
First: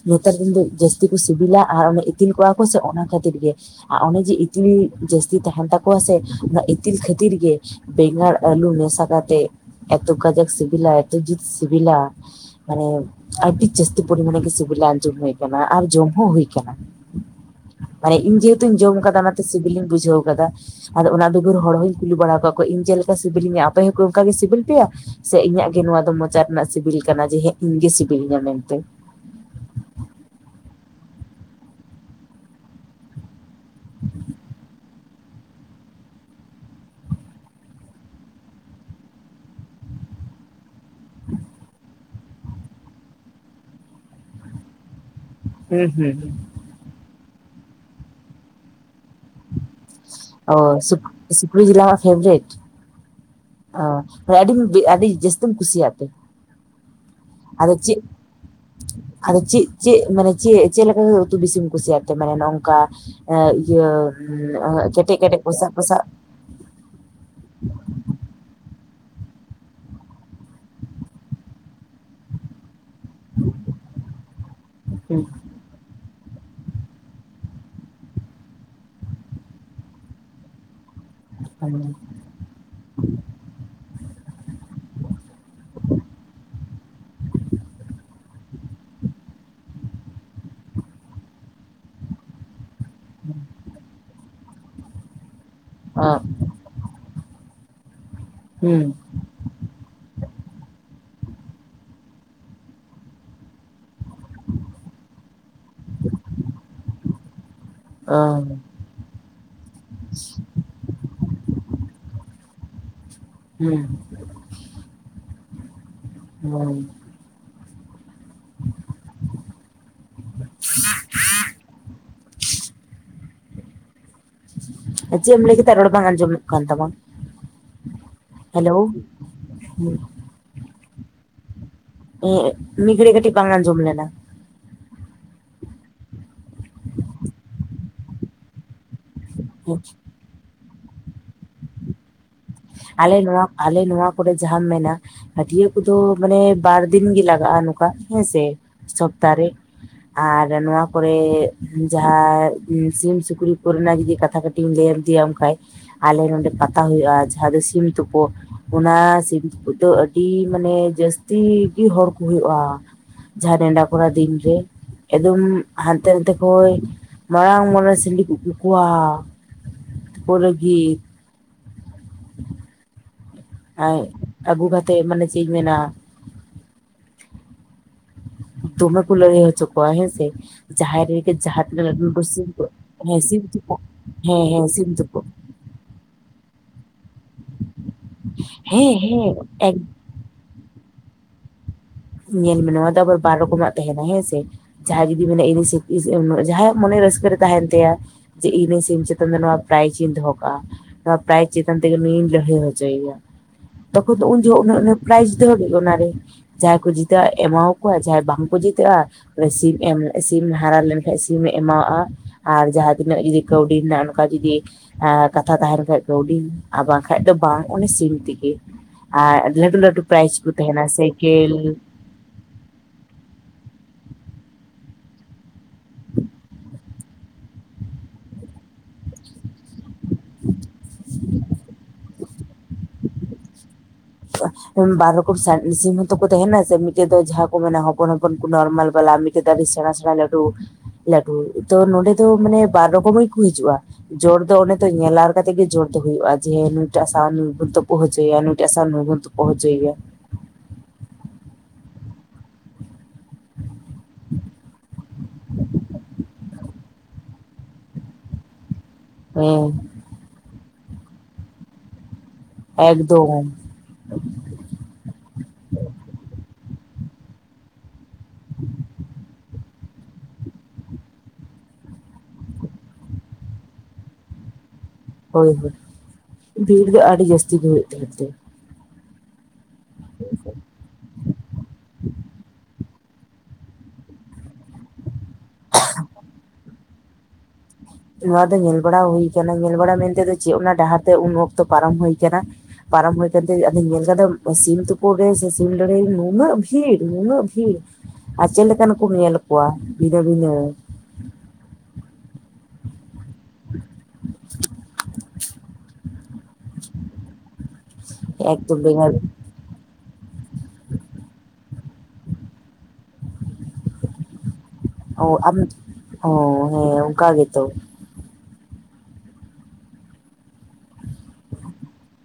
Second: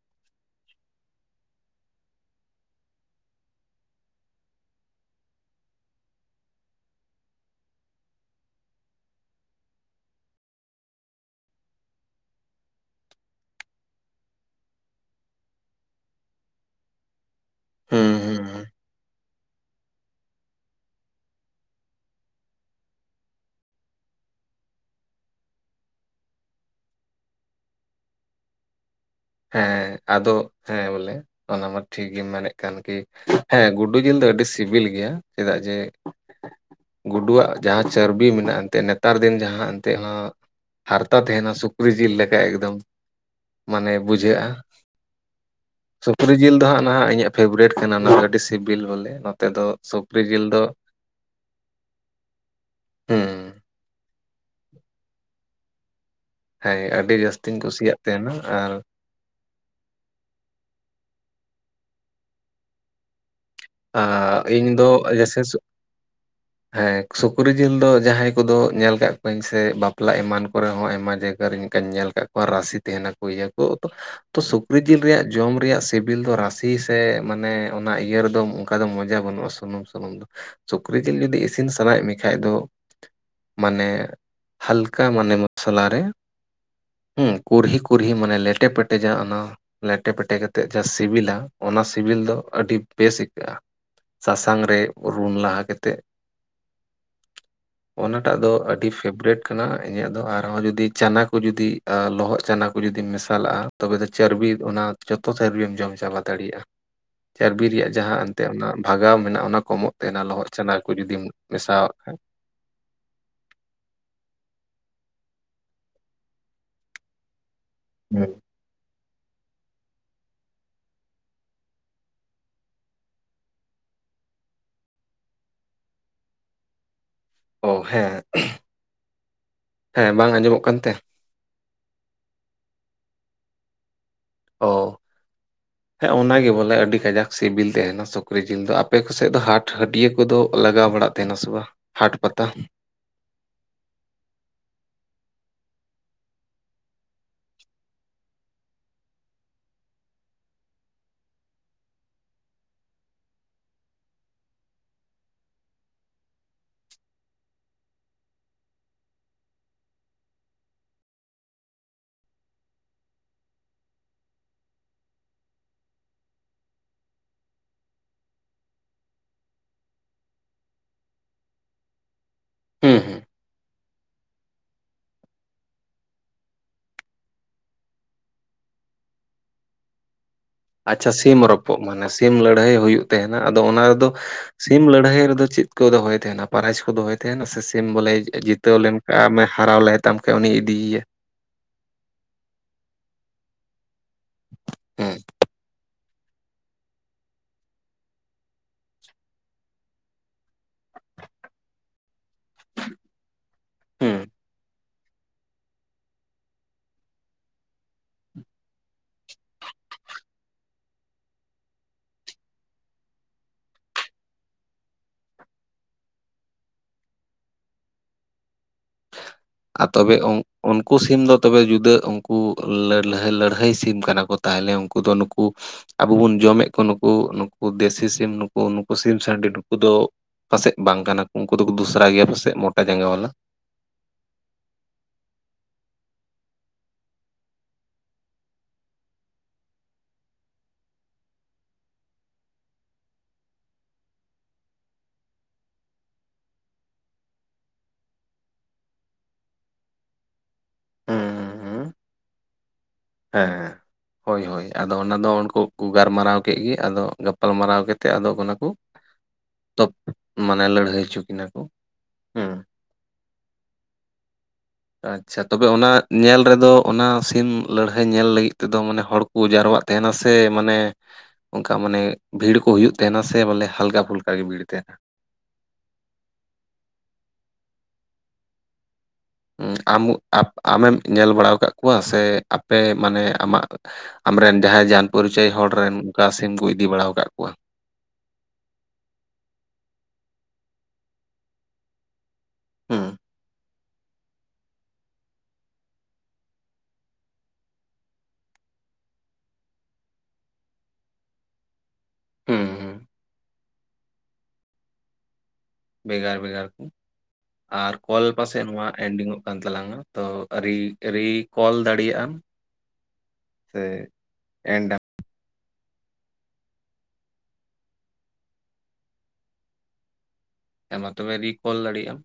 ᱱᱮᱛᱟᱨᱤᱱ ᱫᱚ ᱡᱟᱹᱥᱛᱤ ᱠᱚ ᱥᱤᱵᱤᱞᱟ ᱟᱨ ᱚᱱᱮ ᱤᱛᱤᱞ ᱠᱚᱜᱼᱟ ᱠᱚ ᱥᱮ ᱚᱱᱟ ᱠᱷᱟᱹᱛᱤᱨ ᱜᱮ ᱾ ᱟᱨ ᱚᱱᱮ ᱡᱮ ᱤᱛᱤᱞ ᱡᱟᱹᱥᱛᱤ ᱛᱟᱦᱮᱱ ᱛᱟᱠᱚᱣᱟ ᱥᱮ ᱚᱱᱟ ᱤᱛᱤᱞ ᱠᱷᱟᱹᱛᱤᱨ ᱜᱮ ᱾ ᱵᱮᱸᱜᱟᱲ ᱟᱹᱞᱩ ᱢᱮᱥᱟ ᱠᱟᱛᱮᱜ ᱮᱛᱚ ᱠᱟᱡᱟᱠ ᱥᱤᱵᱤᱞᱟ ᱮᱛᱚ ᱡᱩᱛ ᱥᱤᱵᱤᱞᱟ ᱾ ᱢᱟᱱᱮ ᱟᱹᱰᱤ ᱡᱟᱹᱥᱛᱤᱢ ᱯᱚᱨᱤᱢᱟᱱ ᱜᱮ ᱥᱤᱵᱤᱞ <unintelligible> ᱟᱸᱡᱚᱢ ᱦᱩᱭ ᱟᱠᱟᱱᱟ ᱟᱨ ᱡᱚᱢ ᱦᱚᱸ ᱦᱩᱭᱩ ᱟᱠᱟᱱᱟ ᱾ ᱦᱩᱸ ᱢᱟᱱᱮ ᱤᱧ ᱦᱩᱸ ᱦᱩᱸ ᱡᱮᱦᱮᱛᱩᱧ ᱡᱚᱢ ᱟᱠᱟᱫᱟ ᱚᱱᱟᱮ ᱥᱤᱵᱤᱞᱤᱧ ᱵᱩᱡᱷᱣ ᱠᱟᱫᱟ ᱾ ᱟᱫᱚ ᱚᱱᱟ ᱵᱮᱜᱟᱹᱨ ᱦᱚᱲ ᱦᱚᱧ ᱠᱩᱞᱤ ᱵᱟᱲᱟ ᱟᱠᱟᱫ ᱠᱚᱣᱟ ᱤᱧ ᱪᱮᱫ ᱞᱮᱠᱟ ᱥᱤᱵᱤᱞᱤᱧᱟᱹ ᱟᱯᱮ ᱦᱚᱸᱠᱚ ᱚᱱᱠᱟᱜ ᱜᱮ ᱥᱤᱵᱤᱞ ᱯᱮᱭᱟ ᱾ ᱥᱮ ᱤᱧᱟᱹᱜ ᱜᱮ ᱱᱚᱣᱟ ᱫᱚ ᱢᱚᱪᱟ ᱨᱮᱱᱟᱜ ᱥᱤᱵᱤᱞ ᱠᱟᱱᱟ ᱡᱮ ᱦᱮᱸ ᱤᱧᱜᱮ ᱥᱤᱵᱤᱞᱤᱧᱟ ᱢᱮᱱᱛᱮ ᱾ ᱦᱮᱸ ᱟᱫᱚ ᱦᱮᱸ ᱵᱚᱞᱮ ᱚᱱᱟ ᱢᱟ ᱴᱷᱤᱠ ᱜᱮᱢ ᱢᱮᱱᱮᱫ ᱠᱟᱱ ᱠᱤ ᱾ ᱦᱮᱸ ᱜᱩᱰᱩ ᱡᱤᱞ ᱫᱚ ᱟᱹᱰᱤ ᱥᱤᱵᱤᱞ ᱜᱮᱭᱟ ᱪᱮᱫᱟᱜ ᱡᱮ ᱾ ᱜᱩᱰᱩᱣᱟᱜ ᱡᱟᱦᱟᱸ ᱪᱚᱨᱵᱤ ᱢᱮᱱᱟᱜᱼᱟ ᱮᱱᱛᱮᱫ ᱱᱮᱛᱟᱨ ᱫᱤᱱ ᱡᱟᱦᱟᱸ ᱮᱱᱛᱮᱫ ᱦᱚᱸᱜ᱾ ᱦᱟᱨᱛᱟ ᱛᱟᱦᱮᱱᱟ ᱥᱩᱠᱨᱤ ᱡᱤᱞ ᱞᱮᱠᱟ ᱮᱠᱫᱚᱢ ᱢᱟᱱᱮ ᱾ ᱵᱩᱡᱷᱟᱹᱜᱼᱟ ᱦᱩᱸ ᱦᱩᱸ ᱥᱩᱠᱨᱤ ᱡᱤᱞ ᱫᱚ ᱦᱟᱸᱜ ᱱᱟᱦ ᱤᱧᱟᱹᱜ ᱾ ᱯᱷᱮᱵᱟᱨᱮᱴ ᱠᱟᱱᱟ ᱚᱱᱟ ᱟᱹᱰᱤ ᱥᱤᱵᱤᱞ ᱵᱚᱞᱮ ᱱᱚᱛᱮ ᱫᱚ ᱾ ᱚ ᱥᱩᱠᱥᱩᱠᱨᱤ ᱡᱤᱞ ᱟᱢᱟᱜ ᱯᱷᱮᱵᱨᱮᱴ ᱾ ᱦᱮᱸ ᱾ ᱚ ᱢᱟᱱᱮ ᱟᱹᱰᱤ ᱟᱹᱰᱤ ᱡᱟᱹᱥᱛᱤᱢ ᱠᱩᱥᱤᱭᱟᱜ ᱛᱮ ᱾ ᱦᱮᱸ ᱟᱹᱰᱤ ᱡᱟᱹᱥᱛᱤᱧ ᱠᱩᱥᱤᱭᱟᱜ ᱛᱟᱦᱮᱱᱟ ᱟᱨ ᱾ ᱟ ᱫᱚ ᱪᱤᱜ? ᱪᱮᱜ ᱢᱟᱱᱮ ᱪᱮᱫ ᱪᱮᱫ ᱞᱮᱠᱟ? ᱩᱛᱩ ᱵᱤᱥᱤᱢ ᱠᱩᱥᱤᱭᱟᱜ ᱛᱮ ᱢᱟᱱᱮ ᱱᱚᱝᱠᱟ ᱾ ᱮ ᱤᱭᱟᱹ ᱟᱨ ᱤᱧ ᱫᱚ ᱠᱮᱴᱮᱡ ᱡᱮᱭᱥᱮ ᱠᱮᱴᱮᱡ ᱠᱚᱥᱟ ᱠᱚᱥᱟ ᱾ ᱦᱮᱸ ᱥᱩᱠᱨᱤ ᱡᱤᱞ ᱫᱚ ᱡᱟᱦᱟᱸᱭ ᱠᱚᱫᱚ ᱧᱮᱞ ᱟᱠᱟᱫ ᱠᱚᱣᱟᱹᱧ ᱥᱮ ᱵᱟᱯᱞᱟ ᱮᱢᱟᱱ ᱠᱚᱨᱮ ᱦᱚᱸ ᱟᱭᱢᱟ ᱡᱟᱭᱜᱟᱨᱮ ᱠᱟᱧ ᱧᱮᱞ ᱨᱟᱥᱤᱮ ᱛᱟᱦᱮᱱᱟᱠᱚ ᱤᱭᱟᱹ ᱠᱚ ᱛᱚ ᱥᱩᱠᱨᱤ ᱡᱤᱞ ᱦᱩᱸ ᱨᱮᱭᱟᱜ ᱡᱚᱢ ᱨᱮᱭᱟᱜ ᱾ ᱥᱤᱵᱤᱞ ᱫᱚ ᱨᱟᱥᱮ ᱥᱮ ᱢᱟᱱᱮ ᱚᱱᱟ ᱤᱭᱟᱹ ᱨᱮᱫᱚ ᱚᱱᱠᱟ ᱫᱚ ᱢᱚᱡᱟ ᱵᱟᱹᱱᱩᱜᱼᱟ ᱥᱩᱱᱩᱢ ᱥᱩᱱᱩᱢ ᱫᱚ ᱾ ᱥᱩᱠᱨᱤ ᱡᱤᱞ ᱡᱩᱫᱤ ᱤᱥᱤᱱ ᱦᱩᱸ ᱥᱟᱱᱟᱭᱮᱫ ᱢᱮᱭᱟ ᱾ ᱠᱷᱟᱡ ᱫᱚ ᱢᱟᱱᱮ ᱦᱟᱞᱠᱟ ᱢᱟᱱᱮ ᱢᱚᱥᱞᱟ ᱨᱮ ᱦᱩᱸ ᱠᱩᱨᱦᱤ ᱠᱩᱨᱦᱤ ᱢᱟᱱᱮ ᱞᱮᱴᱮ ᱯᱮᱴᱮᱡᱟ ᱚᱱᱟ ᱞᱮᱴᱮ ᱯᱮᱴᱮ ᱠᱟᱛᱮᱫ ᱡᱟ ᱥᱤᱵᱤᱞᱟ ᱚᱱᱟ ᱥᱤᱵᱤᱞ ᱫᱚ ᱟᱹᱰᱤ ᱵᱮᱥ ᱟ ᱥᱟᱥᱟᱝ ᱨᱮ ᱨᱩᱱ ᱞᱟᱦᱟ ᱠᱮᱛ ᱚ ᱚᱱᱟᱴᱟᱜ ᱫᱚ ᱟᱹᱰᱤ ᱯᱷᱮᱵᱨᱮᱴ ᱠᱟᱱᱟ ᱤᱧᱟᱹᱜ ᱫᱚ ᱟᱨᱦᱚᱸ ᱡᱩᱫᱤ ᱪᱟᱱᱟ ᱠᱚ ᱡᱩᱫᱤ ᱞᱚᱦᱚᱫ ᱪᱟᱱᱟ ᱠᱚ ᱡᱩᱫᱤ ᱢᱮᱥᱟᱞᱟᱜᱼᱟ ᱛᱚᱵᱮ ᱫᱚ ᱪᱟᱨᱵᱤ ᱚᱱᱟ ᱡᱚᱛᱚ ᱪᱟᱨᱵᱤᱢ ᱡᱚᱢ ᱪᱟᱵᱟ ᱫᱟᱲᱮᱭᱟᱜᱼᱟ ᱪᱟᱨᱵᱤ ᱨᱮᱭᱟᱜ ᱡᱟᱦᱟᱸ ᱮᱱᱛᱮ ᱚᱱᱟ ᱵᱷᱟᱜᱟᱣ ᱢᱮᱱᱟᱜᱼᱟ ᱚᱱᱟ ᱠᱚᱢᱚᱜ ᱛᱟᱦᱮᱱᱟ ᱞᱚᱦᱚᱫ ᱪᱟᱱᱟ ᱠᱚ ᱡᱩᱫᱤᱢ ᱢᱮᱥᱟᱣᱟᱜ ᱠᱷᱟᱱ ᱦᱮᱸ ᱾ <unintelligible> ᱦᱩᱸ <unintelligible> <unintelligible> ᱪᱮᱫ ᱮᱢ ᱞᱟᱹᱭ ᱠᱮᱫᱟ ᱨᱚᱲ ᱵᱟᱝ ᱟᱸᱡᱚᱢᱚᱜ ᱠᱟᱱ ᱛᱟᱢᱟ ᱚ ᱦᱮᱸ ᱦᱮᱞᱳ ᱦᱮᱸ ᱵᱟᱝ ᱟᱸᱡᱚᱢᱚᱜ ᱠᱟᱱ ᱛᱮ ᱢᱤᱫ ᱜᱷᱟ. ᱲᱤ ᱠᱟᱹᱴᱤᱡ ᱵᱟᱝ ᱟᱡᱚᱢ ᱞᱮᱱᱟ ᱚ ᱦᱮᱸ ᱚᱱᱟ ᱜᱮ ᱵᱚᱞᱮ ᱟᱹᱰᱤ ᱠᱟᱡᱟᱠ ᱥᱤᱵᱤᱞ ᱛᱟᱦᱮᱱᱟ ᱥᱚ ᱠᱨᱤ ᱡᱤᱞ ᱫᱚ ᱟᱯᱮ ᱠᱚ ᱥᱮᱫ ᱫᱚ ᱦᱟᱴ ᱦᱮᱸ ᱦᱟᱹᱴᱤᱭᱟᱹ ᱠᱚᱫᱚ ᱞᱟᱜᱟᱣ ᱵᱟᱲᱟᱜ ᱛᱟᱦᱮᱱᱟ ᱥᱮ ᱵᱟᱝ ᱦᱟᱴ ᱯᱟᱛᱟ ᱟᱞᱮ ᱱᱚᱣᱟ ᱟᱞᱮ ᱱᱚᱣᱟ ᱠᱚᱨᱮ ᱡᱟᱦᱟᱸᱢ ᱢᱮᱱᱟ ᱦᱟᱹᱴᱭᱟᱹ ᱠᱚᱫᱚ ᱢᱟᱱᱮ ᱵᱟᱨ ᱫᱤᱱ ᱜᱮ ᱞᱟᱜᱟᱜᱼᱟ᱾ ᱱᱚᱠᱟ ᱦᱮᱸᱥᱮ ᱥᱚᱯᱛᱟᱦᱮ ᱟᱨ ᱱᱚᱣᱟ ᱠᱚᱨᱮ ᱡᱟᱦᱟᱸ ᱥᱤᱢ ᱥᱩᱠᱨᱤ ᱠᱚᱨᱮᱱᱟᱜ ᱡᱩᱫᱤ ᱠᱟᱛᱷᱟ <unintelligible> <unintelligible> ᱠᱷᱟᱡ ᱟᱞᱮ ᱱᱚᱰᱮ ᱯᱟᱛᱟ ᱦᱩᱭᱩᱜᱼᱟ ᱡᱟᱦᱟᱸ ᱫᱚ ᱥᱤᱢ ᱛᱩᱯᱩ ᱚᱱᱟ ᱥᱤᱢ ᱛᱩᱯᱩᱫ ᱫᱚ ᱟᱹᱰᱤ ᱢᱟᱱᱮ ᱡᱟᱹᱥᱛᱤ ᱜᱮ ᱦᱚᱲ ᱠᱚ ᱦᱩᱭᱩᱜᱼᱟ᱾ ᱡᱟᱦᱟᱸ ᱱᱮᱰᱟ ᱠᱚᱨᱟ ᱫᱤᱱᱨᱮ ᱮᱠᱫᱚᱢ ᱦᱟᱱᱛᱮ ᱱᱟᱛᱮ ᱠᱷᱚᱡ ᱢᱟᱨᱟᱝ ᱢᱟᱨᱟᱝ ᱥᱤᱸᱰᱤ ᱠᱚ ᱜᱩ ᱠᱚᱣᱟ᱾ ᱯᱚᱨᱮ ᱜᱤ ᱦᱩᱸ ᱦᱩᱸ ᱟᱡ ᱟᱹᱜᱩ ᱠᱟᱛᱮᱫ ᱢᱟᱱᱮ ᱪᱮᱫ ᱤᱧ ᱢᱮᱱᱟ ᱫᱚᱢᱮ ᱠᱚ ᱞᱟᱹᱲᱦᱟᱹᱭ ᱩᱪᱩ ᱠᱚᱣᱟ ᱦᱮᱸᱥᱮ ᱡᱟᱦᱟᱸᱭ ᱟᱪᱪᱷᱟ ᱨᱮᱜᱮ ᱥᱤᱢ ᱡᱟᱦᱟᱸ ᱨᱚᱯᱚᱜ ᱛᱤᱱᱟᱹᱜ ᱞᱟᱹᱴᱩ ᱢᱟᱱᱮ ᱞᱟᱹᱴᱩ ᱥᱤᱢ ᱠᱚ ᱞᱟᱹᱲᱦᱟᱹᱭ ᱦᱩᱭᱩᱜ ᱦᱮᱸ ᱛᱟᱦᱮᱱᱟ᱾ ᱥᱤᱢ ᱟᱫᱚ ᱛᱩᱯᱩᱜ ᱚᱱᱟ ᱨᱮᱫᱚ ᱦᱮᱸ ᱦᱮᱸ ᱥᱤᱢ ᱞᱟᱹᱲᱦᱟᱹᱭ ᱛᱩᱯᱩᱜ ᱨᱮᱫᱚ ᱪᱮᱫ? ᱠᱚ ᱫᱚᱦᱚᱭ ᱛᱟᱦᱮᱱᱟ ᱯᱟᱨᱟᱡᱽ ᱠᱚ ᱫᱚᱦᱚᱭ ᱛᱟᱦᱮᱱᱟ ᱥᱮ ᱥᱤᱢ ᱵᱚᱞᱮ ᱡᱤᱛᱟᱹᱣ ᱦᱮᱸ ᱞᱮᱱᱠᱷᱟ ᱦᱮᱸ ᱱᱮ ᱮᱠ ᱦᱟᱨᱟᱣ ᱞᱮᱫ ᱛᱟᱢ ᱠᱷᱟᱡ ᱩᱱᱤᱭ ᱤᱫᱤᱭᱮᱭᱟ ᱾ ᱧᱮᱞ ᱢᱮ ᱱᱚᱣᱟ ᱫᱚ ᱟᱵᱟᱨ ᱵᱟᱨ ᱨᱚᱠᱚᱢᱟᱜ ᱛᱟᱦᱮᱸᱱᱟ ᱦᱮᱸᱥᱮ ᱡᱟᱦᱟᱸᱭ ᱦᱩᱸ ᱡᱩᱫᱤ ᱢᱮᱱᱟ ᱤᱧ ᱡᱟᱦᱟᱸᱭᱟᱜ ᱢᱚᱱᱮ ᱨᱟᱹᱥᱠᱟᱹ ᱨᱮ ᱛᱟᱦᱮᱸᱱ ᱛᱟᱭᱟ ᱡᱮ ᱤᱧ ᱦᱚ ᱥᱤᱢ ᱪᱮᱛᱟᱱ ᱨᱮ ᱱᱚᱣᱟ ᱯᱨᱟᱭᱤᱡᱽ ᱤᱧ ᱫᱚᱦᱚ ᱠᱟᱜᱼᱟ ᱾ ᱟ ᱯᱨᱟᱭᱤᱡ ᱪᱮᱛᱟᱱ ᱛᱮᱜᱮ ᱱᱩᱭᱤᱧ ᱞᱟᱹᱲᱦᱟᱹᱭ ᱦᱚᱪᱚᱭᱼᱭᱟ᱾ ᱦᱩᱸ ᱛᱚᱠᱷᱚᱱ ᱫᱚ ᱩᱱ ᱡᱚᱠᱷᱚᱡ ᱯᱨᱟᱭᱤᱡ ᱫᱚᱦ ᱠᱮᱜ ᱜᱮ ᱚᱱᱟᱨᱮ ᱡᱟᱦᱟᱸᱭ ᱠᱚ ᱡᱤᱛᱟᱹᱜᱼᱟ ᱮᱢᱟ ᱠᱚᱣᱟ ᱡᱟᱦᱟᱸᱭ ᱵᱟᱝ ᱠᱚ ᱡᱤᱛᱟᱹᱜᱼᱟ ᱥᱤᱢ ᱮᱢ ᱥᱤᱢ ᱦᱟᱨᱟᱣ ᱞᱮᱱᱠᱷᱟᱱ ᱥᱤᱢᱮ ᱮᱢᱟᱣᱟᱜᱼᱟ ᱾ ᱟᱨ ᱡᱟᱦᱟᱸ ᱛᱤᱱᱟᱹᱜ ᱡᱩᱫᱤ ᱠᱟᱹᱣᱰᱤ ᱦᱮᱱᱟᱜᱼᱟ ᱚᱱᱠᱟ ᱡᱩᱫᱤ ᱮ ᱠᱟᱛᱷᱟ ᱛᱟᱦᱮᱸᱱ ᱠᱷᱟᱡ ᱠᱟᱹᱣᱰᱤ ᱟᱨ, ᱵᱟᱝᱠᱷᱟᱡ ᱫᱚ ᱵᱟᱝ ᱩᱱᱤ ᱥᱤᱢ ᱛᱤᱜᱮ, ᱟ ᱞᱟᱹᱴᱩ ᱟᱨ ᱞᱟᱹᱴᱩ ᱛᱚᱵᱮ ᱯᱨᱟᱭᱤᱡ ᱩᱱ- ᱠᱚ ᱛᱟᱦᱮᱱᱟ ᱩᱱᱠᱩ ᱥᱮ ᱾ ᱥᱤᱢ ᱫᱚ ᱛᱚᱵᱮ ᱡᱩᱫᱟᱹ ᱩᱱᱠᱩ ᱞᱟᱹᱲᱦᱟᱹ ᱞᱟᱹᱲᱦᱟᱹᱭ ᱥᱤᱢ ᱠᱟᱱᱟ ᱠᱚ ᱛᱟᱦᱚᱞᱮ ᱩᱱᱠᱩ ᱫᱚ ᱱᱩᱠᱩ? ᱟᱵᱚ ᱵᱚᱱ ᱡᱚᱢᱮᱫ ᱠᱚ ᱱᱩᱠᱩ ᱱᱩᱠᱩ ᱫᱮᱥᱤ ᱥᱤᱢ ᱱᱩᱠᱩ ᱱᱩᱠᱩ ᱥᱤᱢ ᱥᱟᱺᱰᱤ ᱱᱩᱠᱩ ᱫᱚ ᱯᱟᱟᱥᱮᱡ ᱵᱟᱝ ᱠᱟᱱᱟ ᱠᱚ, ᱩᱱᱠᱩ ᱫᱚᱠᱚ ᱫᱚᱥᱨᱟ ᱜᱮᱭᱟ ᱯᱟᱥᱮᱡ ᱢᱚᱴᱟ ᱡᱟᱸᱜᱟ ᱵᱟᱞᱟ? <inaudible> ᱵᱟᱨ ᱨᱚᱠᱚᱢ ᱥᱟᱨ ᱥᱤᱢ ᱦᱚᱸᱛᱚ ᱠᱚ ᱛᱟᱦᱮᱱᱟ ᱥᱮ ᱢᱤᱫᱴᱮᱡ ᱫᱚ ᱡᱟᱦᱟᱸ ᱠᱚ ᱢᱮᱱᱟ ᱦᱚᱯᱚᱱ ᱦᱚᱯᱚᱱ ᱠᱚ ᱱᱚᱨᱢᱟᱞ ᱵᱟᱞᱟ᱾ ᱱᱚᱛᱮ ᱫᱚ ᱟᱹᱰᱤ ᱥᱮᱸᱬᱟ ᱥᱮᱸᱬᱟ ᱞᱟᱹᱴᱩ ᱞᱟᱹᱴᱩ, ᱛᱚ ᱱᱚᱰᱮ ᱫᱚ ᱢᱟᱱᱮ ᱵᱟᱨ ᱨᱚᱠᱚᱢ ᱜᱮᱠᱚ ᱦᱤᱡᱩᱜᱼᱟ᱾ ᱡᱳᱨ ᱫᱚ ᱚᱱᱮ ᱛᱚ ᱧᱮᱞᱟᱨ ᱠᱟᱛᱮ ᱜᱮ ᱡᱳᱨ ᱫᱚ ᱦᱩᱭᱩᱜᱼᱟ, ᱡᱮ ᱱᱩᱭᱴᱟᱜ ᱥᱟᱶ ᱱᱩᱭ ᱵᱚ ᱛᱳᱯᱳᱫ ᱦᱚᱪᱚᱭ ᱭᱟ ᱱᱩᱭᱴᱟᱜ ᱱᱩᱭ ᱵᱳᱱ ᱛᱩᱯᱩᱫ ᱦᱚᱪᱚᱭ ᱭᱟ ᱾ ᱦᱩᱸ ᱦᱮᱸᱮᱸ᱾ ᱦᱳᱭ ᱦᱳᱭ ᱟᱫᱚ ᱚᱱᱟ ᱫᱚ ᱩᱱᱠᱩ ᱠᱚ ᱜᱟᱞᱢᱟᱨᱟᱣ ᱠᱮᱜ ᱜᱮ, ᱟᱫᱚ ᱜᱟᱯᱟᱞ ᱢᱟᱨᱟᱣ ᱠᱮᱛᱮ ᱟᱫᱚ ᱚᱱᱟ ᱠᱚ ᱦᱩᱸ ᱛᱚᱯ ᱢᱟᱱᱮ ᱞᱟᱹᱲᱦᱟᱹᱭ ᱦᱚᱪᱩ ᱠᱤᱱᱟᱹ ᱠᱚ ᱦᱮᱸ ᱾ ᱮᱠᱫᱚᱢ ᱾ ᱟᱪᱪᱷᱟ ᱛᱚᱵᱮ ᱚᱱᱟ ᱧᱮᱞ ᱨᱮᱫᱚ ᱚᱱᱟ ᱥᱤᱢ ᱞᱟᱹᱲᱦᱟᱹᱭ ᱧᱮᱞ ᱞᱟᱹᱜᱤᱫ ᱛᱮᱫᱚ ᱢᱟᱱᱮ ᱦᱚᱲ ᱠᱚ ᱡᱟᱨᱣᱟᱜ ᱛᱟᱦᱮᱸᱱᱟ ᱥᱮ ᱢᱟᱱᱮ ᱚᱱᱠᱟ ᱢᱟᱱᱮ ᱵᱷᱤᱲ ᱠᱚ ᱦᱩᱭᱩᱜ ᱛᱟᱦᱮᱸᱱᱟ ᱥᱮ, ᱵᱚᱞᱮ ᱦᱟᱞᱠᱟ ᱯᱩᱞᱠᱟ ᱜᱮ ᱵᱷᱤᱲ ᱛᱟᱦᱮᱸᱱᱟ? ᱦᱳᱭ ᱦᱳᱭ ᱵᱷᱤᱲ ᱫᱚ ᱟᱹᱰᱤ ᱡᱟᱹᱥᱛᱤ ᱜᱮ ᱦᱩᱭᱩᱜ ᱛᱟᱦᱮᱸᱱᱟ ᱛᱚ᱾ ᱟᱢ ᱟᱢᱮᱢ ᱧᱮᱞ ᱵᱟᱲᱟ ᱟᱠᱟᱫ ᱠᱚᱣᱟ ᱥᱮ ᱟᱯᱮ? ᱢᱟᱱᱮ ᱟᱢᱟᱜ ᱟᱢᱨᱮᱱ ᱡᱟᱦᱟᱸᱭ ᱡᱟᱱ ᱯᱚᱨᱤᱪᱚᱭ ᱦᱚᱲ ᱨᱮᱱ ᱚᱱᱠᱟ ᱥᱤᱢᱠᱩ ᱤᱫᱤ ᱵᱟᱲᱟ ᱟᱠᱟᱫ ᱠᱚᱣᱟ? ᱱᱚᱣᱟ ᱫᱚ ᱧᱮᱞ ᱵᱟᱲᱟ ᱦᱩᱭ ᱠᱟᱱᱟ ᱧᱮᱞ ᱵᱟᱲᱟ ᱢᱮᱱᱛᱮ ᱫᱚ ᱪᱮᱫ, ᱚᱱᱟ ᱰᱟᱦᱟᱨ ᱛᱮ ᱩᱱ ᱚᱠᱛᱚ ᱯᱟᱨᱚᱢ ᱦᱩᱭ ᱠᱟᱱᱟ᱾ ᱦᱩᱸ ᱯᱟᱨᱚᱢ ᱦᱩᱭ ᱠᱟᱱᱛᱮ ᱧᱮᱞ ᱠᱟᱛᱮᱜ ᱥᱤᱢ ᱛᱳᱯᱳᱜ ᱨᱮ ᱥᱮ ᱥᱤᱢ ᱞᱟᱲᱦᱟᱹᱭ ᱨᱮ, ᱱᱩᱱᱟᱹ ᱵᱷᱤᱲ ᱱᱩᱱᱟᱹ ᱵᱷᱤᱲ᱾ ᱟᱨ ᱪᱮᱫ ᱞᱮᱠᱟᱱ ᱠᱚᱢ ᱧᱮᱞ ᱠᱚᱣᱟ ᱵᱷᱤᱱᱟᱹ ᱵᱷᱤᱱᱟᱹ᱾ ᱦᱮᱸᱻᱦᱮᱸᱻ᱾ <unintelligible> ᱵᱷᱮᱜᱟᱨ ᱵᱷᱮᱜᱟᱨ ᱠᱚ, ᱟᱨ ᱠᱚᱞ ᱯᱟᱥᱮᱡ ᱮᱠᱫᱚᱢ ᱱᱚᱣᱟ ᱵᱷᱮᱜᱟᱨ ᱮᱱᱰᱤᱝᱚᱜ ᱛᱟᱞᱟᱝᱟ ᱛᱚ ᱟᱹᱨᱤ ᱟᱹᱨᱤ ᱠᱚᱞ ᱫᱟᱲᱮᱭᱟᱜᱼᱟᱢ ᱾ <unintelligible> ᱚ ᱟᱢ ᱦᱮᱸ ᱚᱱᱠᱟ ᱜᱮᱛᱚ ᱾ ᱦᱮᱸ ᱢᱟ ᱛᱚᱵᱮ ᱨᱤᱠᱚᱞ ᱫᱟᱲᱮᱭᱟᱜᱼᱟᱢ᱾